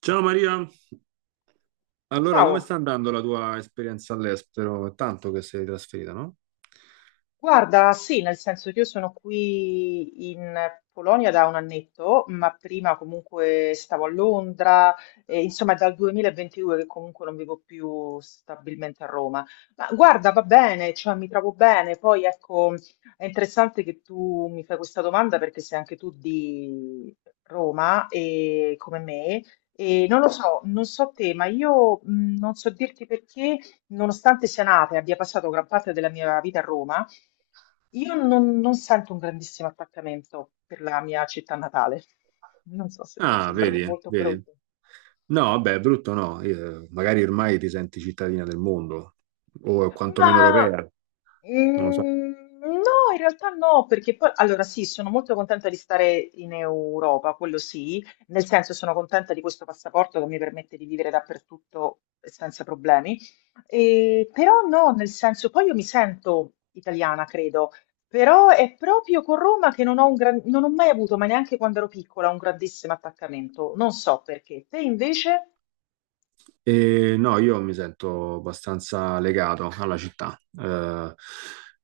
Ciao Maria, allora come Ciao, sta andando la tua esperienza all'estero? È tanto che sei trasferita, no? guarda, sì, nel senso che io sono qui in Polonia da un annetto, ma prima comunque stavo a Londra, e insomma è dal 2022 che comunque non vivo più stabilmente a Roma. Ma guarda, va bene, cioè mi trovo bene, poi ecco, è interessante che tu mi fai questa domanda perché sei anche tu di Roma e come me, e non lo so, non so te, ma io non so dirti perché. Nonostante sia nata e abbia passato gran parte della mia vita a Roma, io non sento un grandissimo attaccamento per la mia città natale. Non so se può Ah, sembrare vedi, molto vedi. brutto. No, vabbè, brutto no. Magari ormai ti senti cittadina del mondo o quantomeno Ma europea, non lo so. mm, no, in realtà no, perché poi allora sì, sono molto contenta di stare in Europa, quello sì, nel senso sono contenta di questo passaporto che mi permette di vivere dappertutto senza problemi, e, però no, nel senso poi io mi sento italiana, credo, però è proprio con Roma che non ho mai avuto, ma neanche quando ero piccola, un grandissimo attaccamento, non so perché. Te invece? E no, io mi sento abbastanza legato alla città,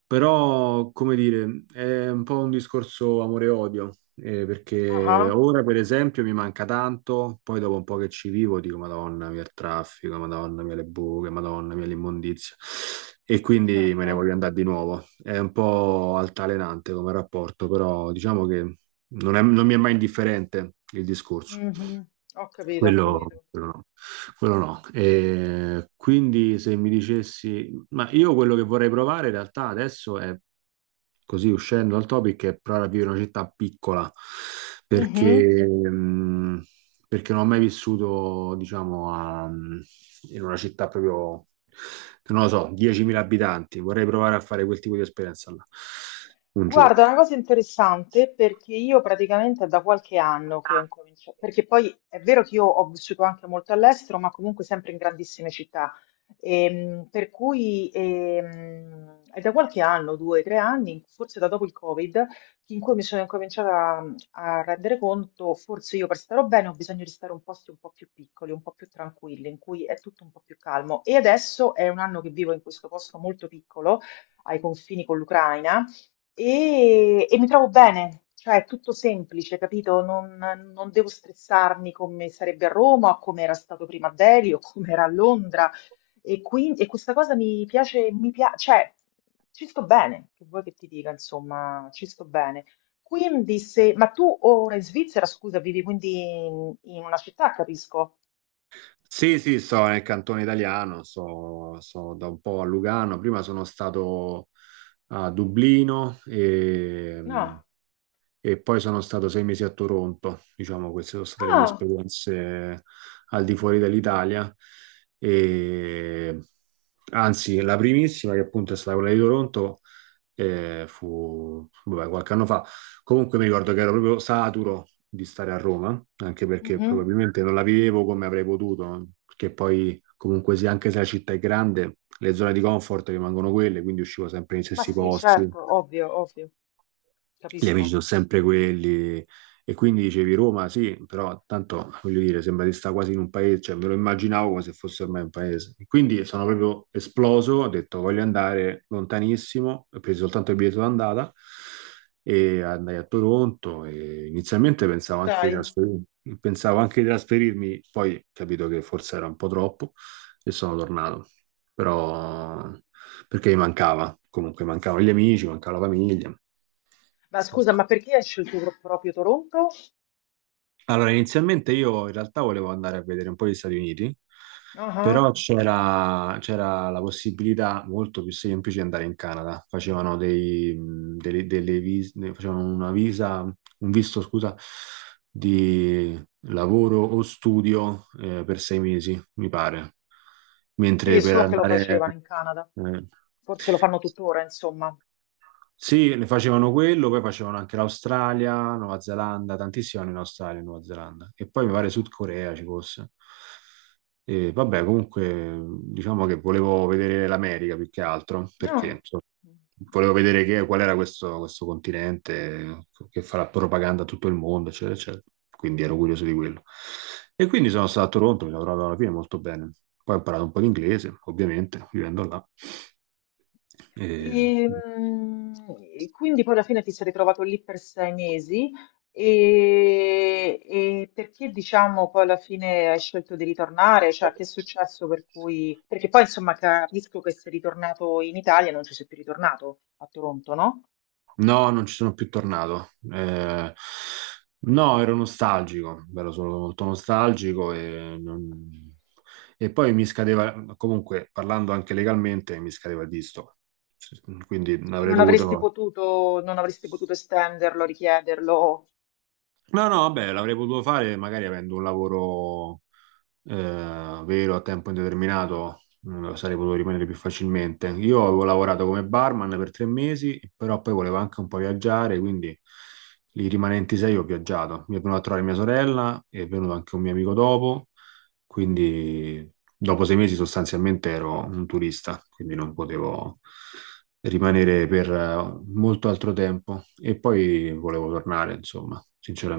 però, come dire, è un po' un discorso amore e odio, perché Ah, ora, per esempio, mi manca tanto, poi dopo un po' che ci vivo dico, Madonna mia il traffico, Madonna mia le buche, Madonna mia l'immondizia, e quindi me certo. ne voglio andare di nuovo. È un po' altalenante come rapporto, però diciamo che non mi è mai indifferente il discorso. Mhm. Ho capito, ho Quello, capito. quello no, quello no. E quindi se mi dicessi, ma io quello che vorrei provare in realtà adesso è, così uscendo dal topic, è provare a vivere in una città piccola, Mh-mh. perché, mh, perché non ho mai vissuto, diciamo, in una città proprio, non lo so, 10.000 abitanti. Vorrei provare a fare quel tipo di esperienza là, un giorno. Guarda, una cosa interessante perché io praticamente è da qualche anno che ho incominciato, perché poi è vero che io ho vissuto anche molto all'estero, ma comunque sempre in grandissime città, per cui è da qualche anno, due, tre anni, forse da dopo il Covid, in cui mi sono incominciata a rendere conto, forse io per stare bene ho bisogno di stare in posti un po' più piccoli, un po' più tranquilli, in cui è tutto un po' più calmo. E adesso è un anno che vivo in questo posto molto piccolo, ai confini con l'Ucraina e mi trovo bene, cioè è tutto semplice, capito? Non devo stressarmi come sarebbe a Roma, come era stato prima a Delhi o come era a Londra. E, quindi, e questa cosa mi piace, cioè ci sto bene, che vuoi che ti dica, insomma, ci sto bene. Quindi se, ma tu ora in Svizzera, scusa, vivi quindi in una città, capisco? Sì, sì, sto nel cantone italiano, sto da un po' a Lugano, prima sono stato a Dublino e, No. e poi sono stato 6 mesi a Toronto, diciamo, queste sono state le mie Ah. esperienze al di fuori dell'Italia. E, anzi, la primissima, che appunto è stata quella di Toronto, fu vabbè, qualche anno fa. Comunque mi ricordo che ero proprio saturo di stare a Roma, anche perché Mhm. probabilmente non la vivevo come avrei potuto, perché poi comunque sì, anche se la città è grande, le zone di comfort rimangono quelle, quindi uscivo sempre nei Ma stessi sì, posti. certo, ovvio, ovvio, Gli amici capisco. sono sempre quelli. E quindi dicevi Roma, sì, però tanto voglio dire, sembra di stare quasi in un paese, cioè me lo immaginavo come se fosse ormai un paese. Quindi sono proprio esploso, ho detto voglio andare lontanissimo, ho preso soltanto il biglietto d'andata e andai a Toronto e inizialmente Ma pensavo anche di dai. trasferirmi, poi ho capito che forse era un po' troppo e sono tornato. Però perché mi mancava, comunque mancavano gli amici, mancava la famiglia. Ma scusa, ma perché hai scelto proprio Toronto? Allora, inizialmente io in realtà volevo andare a vedere un po' gli Stati Uniti, Ah, però c'era la possibilità molto più semplice di andare in Canada. Facevano dei, delle, delle vis- ne- facevano una visa, un visto, scusa, di lavoro o studio per 6 mesi, mi pare. sì, Mentre per so che lo andare... facevano in Canada. eh, Forse lo fanno tuttora, insomma. Sì, ne facevano quello, poi facevano anche l'Australia, Nuova Zelanda, tantissimo in Australia e Nuova Zelanda. E poi mi pare Sud Corea ci fosse. E vabbè, comunque diciamo che volevo vedere l'America più che altro, perché No. insomma, volevo vedere qual era questo continente che farà propaganda a tutto il mondo, eccetera, eccetera. Quindi ero curioso di quello. E quindi sono stato a Toronto, mi sono trovato alla fine molto bene. Poi ho imparato un po' di inglese, ovviamente, vivendo là. E... E, mm, e quindi poi alla fine ti sei ritrovato lì per 6 mesi e perché diciamo poi alla fine hai scelto di ritornare? Cioè, che è successo per cui... Perché poi insomma capisco che sei ritornato in Italia e non ci sei più ritornato a Toronto, no? No, non ci sono più tornato. No, ero nostalgico, ero solo molto nostalgico e, non- e poi mi scadeva, comunque parlando anche legalmente, mi scadeva il visto. Quindi E avrei non avresti dovuto... potuto, non avresti potuto estenderlo, richiederlo. No, no, vabbè, l'avrei potuto fare magari avendo un lavoro vero a tempo indeterminato, sarei potuto rimanere più facilmente. Io avevo lavorato come barman per 3 mesi, però poi volevo anche un po' viaggiare, quindi i rimanenti sei ho viaggiato. Mi è venuta a trovare mia sorella, è venuto anche un mio amico dopo quindi dopo 6 mesi sostanzialmente ero un turista, quindi non potevo rimanere per molto altro tempo e poi volevo tornare, insomma,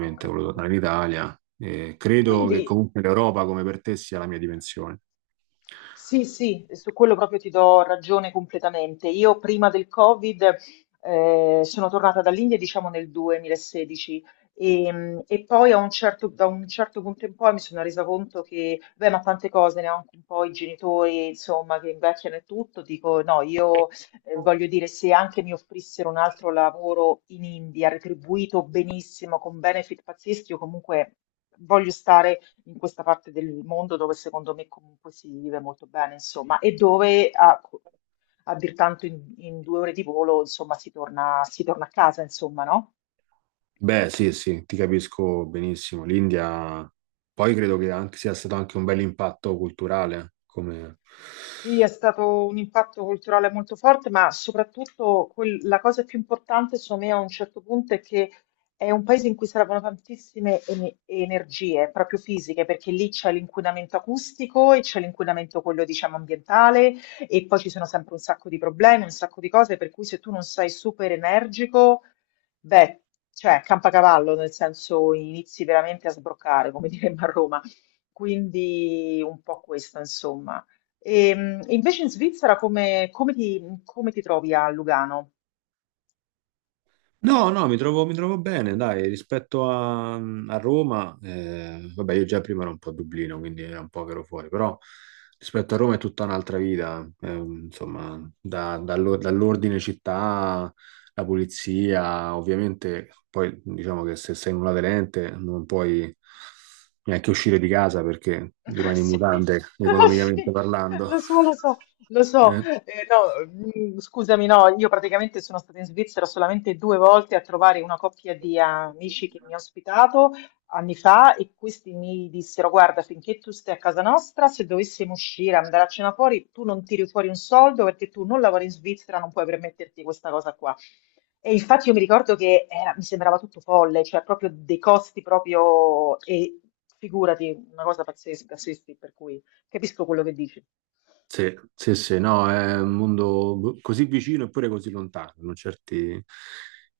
Ho volevo capito. tornare in Italia e credo Quindi, che comunque l'Europa come per te sia la mia dimensione. sì, sì, su quello proprio ti do ragione completamente. Io prima del Covid sono tornata dall'India, diciamo nel 2016 e poi da un certo punto in poi mi sono resa conto che, beh, ma tante cose, ne ho anche un po' i genitori, insomma, che invecchiano e tutto, dico no, io voglio dire, se anche mi offrissero un altro lavoro in India, retribuito benissimo, con benefit pazzeschi, io comunque voglio stare in questa parte del mondo dove secondo me comunque si vive molto bene, insomma, e dove a dir tanto in, 2 ore di volo, insomma, si torna a casa, insomma, no? Beh, sì, sì, ti capisco benissimo. L'India, poi credo che sia stato anche un bel impatto culturale, come. Sì, è stato un impatto culturale molto forte, ma soprattutto la cosa più importante, secondo me, a un certo punto è che è un paese in cui servono tantissime energie, proprio fisiche, perché lì c'è l'inquinamento acustico e c'è l'inquinamento quello, diciamo, ambientale e poi ci sono sempre un sacco di problemi, un sacco di cose, per cui se tu non sei super energico, beh, cioè, campacavallo, nel senso inizi veramente a sbroccare, come diremmo a Roma. Quindi un po' questo, insomma. E, invece in Svizzera come ti trovi a Lugano? No, no, mi trovo bene, dai, rispetto a Roma, vabbè, io già prima ero un po' a Dublino, quindi era un po' che ero fuori, però rispetto a Roma è tutta un'altra vita, insomma, dall'ordine città, la pulizia, ovviamente, poi diciamo che se sei un aderente non puoi neanche uscire di casa perché rimani in Sì, mutande, economicamente sì, parlando. lo so, lo so, lo so. Eh. No, scusami, no, io praticamente sono stata in Svizzera solamente 2 volte a trovare una coppia di amici che mi ha ospitato anni fa e questi mi dissero: Guarda, finché tu stai a casa nostra, se dovessimo uscire, andare a cena fuori, tu non tiri fuori un soldo perché tu non lavori in Svizzera, non puoi permetterti questa cosa qua. E infatti io mi ricordo che mi sembrava tutto folle, cioè proprio dei costi proprio, e figurati, una cosa pazzesca, sì, sì, per cui capisco quello che dici. Sì, sì, sì, no, è un mondo boh, così vicino eppure così lontano,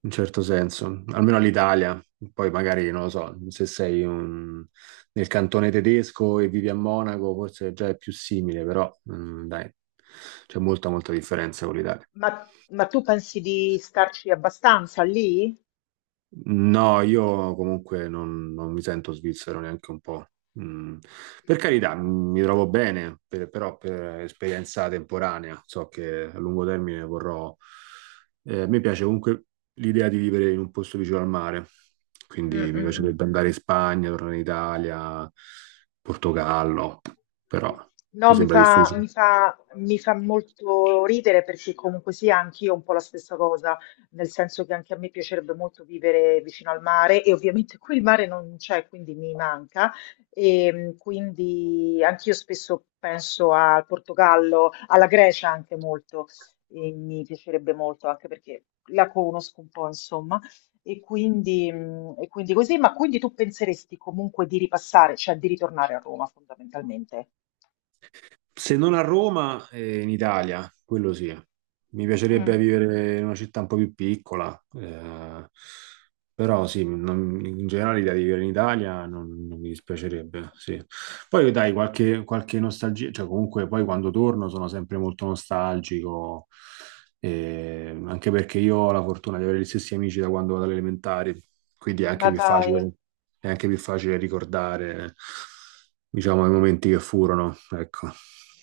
in certo senso, almeno all'Italia. Poi magari, non lo so, se sei nel cantone tedesco e vivi a Monaco, forse già è più simile, però dai, c'è molta, molta differenza con l'Italia. Ma, ma tu pensi di starci abbastanza lì? No, io comunque non mi sento svizzero neanche un po'. Mm. Per carità, mi trovo bene, però per esperienza temporanea, so che a lungo termine vorrò... mi piace comunque l'idea di vivere in un posto vicino al mare, Mm, quindi mm, mi mm, mm. piacerebbe andare in Mm. Spagna, tornare in Italia, Portogallo, però No, mi mi sembra fa, difficile. mi fa, mi fa molto ridere perché comunque sia anch'io un po' la stessa cosa, nel senso che anche a me piacerebbe molto vivere vicino al mare e ovviamente qui il mare non c'è, quindi mi manca e quindi anch'io spesso penso al Portogallo, alla Grecia anche molto e mi piacerebbe molto anche perché la conosco un po', insomma, e quindi così, ma quindi tu penseresti comunque di ripassare, cioè di ritornare a Roma fondamentalmente? Se non a Roma, in Italia, quello sì. Mi piacerebbe Mm, vivere in una città un po' più piccola, però sì, non- in generale l'idea di vivere in Italia non mi dispiacerebbe, sì. Poi dai, qualche, qualche nostalgia, cioè comunque poi quando torno sono sempre molto nostalgico, anche perché io ho la fortuna di avere gli stessi amici da quando vado alle elementari, quindi è ma anche più dai, facile, è anche più facile ricordare, diciamo, i momenti che furono, ecco.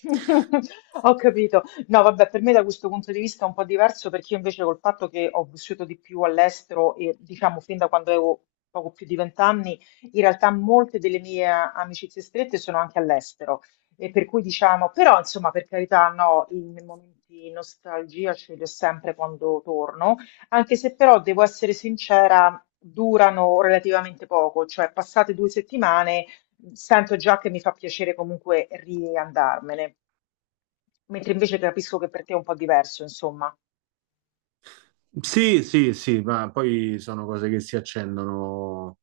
ho capito. No, vabbè, per me da questo punto di vista è un po' diverso perché io invece col fatto che ho vissuto di più all'estero e diciamo fin da quando avevo poco più di vent'anni, in realtà molte delle mie amicizie strette sono anche all'estero. E per cui diciamo, però insomma, per carità, no, i miei momenti di nostalgia ce li ho sempre quando torno, anche se però devo essere sincera, durano relativamente poco, cioè passate 2 settimane. Sento già che mi fa piacere comunque riandarmene, mentre invece capisco che per te è un po' diverso, insomma. Sì, sì, sì, ma poi sono cose che si accendono.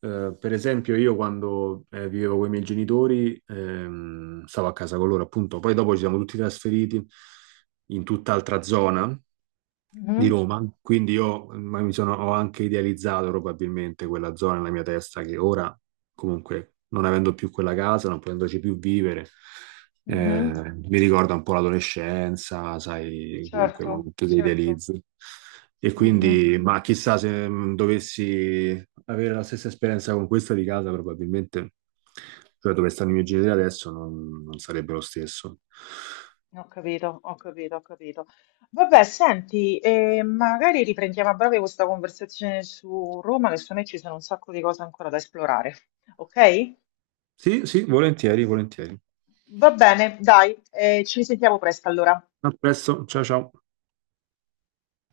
Per esempio, io quando vivevo con i miei genitori, stavo a casa con loro, appunto, poi dopo ci siamo tutti trasferiti in tutt'altra zona di Mhm, Roma, quindi io ma mi sono, ho anche idealizzato probabilmente quella zona nella mia testa che ora, comunque, non avendo più quella casa, non potendoci più vivere, mhm, mi ricorda un po' l'adolescenza, sai, comunque i certo, momenti che certo. idealizzi. E Mhm. quindi, ma chissà se dovessi avere la stessa esperienza con questa di casa, probabilmente, cioè dove stanno i miei genitori adesso, non sarebbe lo stesso. Ho capito, ho capito, ho capito. Vabbè, senti, magari riprendiamo a breve questa conversazione su Roma, che secondo me ci sono un sacco di cose ancora da esplorare. Ok? Sì, sì, volentieri, volentieri. Va bene, dai, ci risentiamo presto allora. A presto, ciao ciao.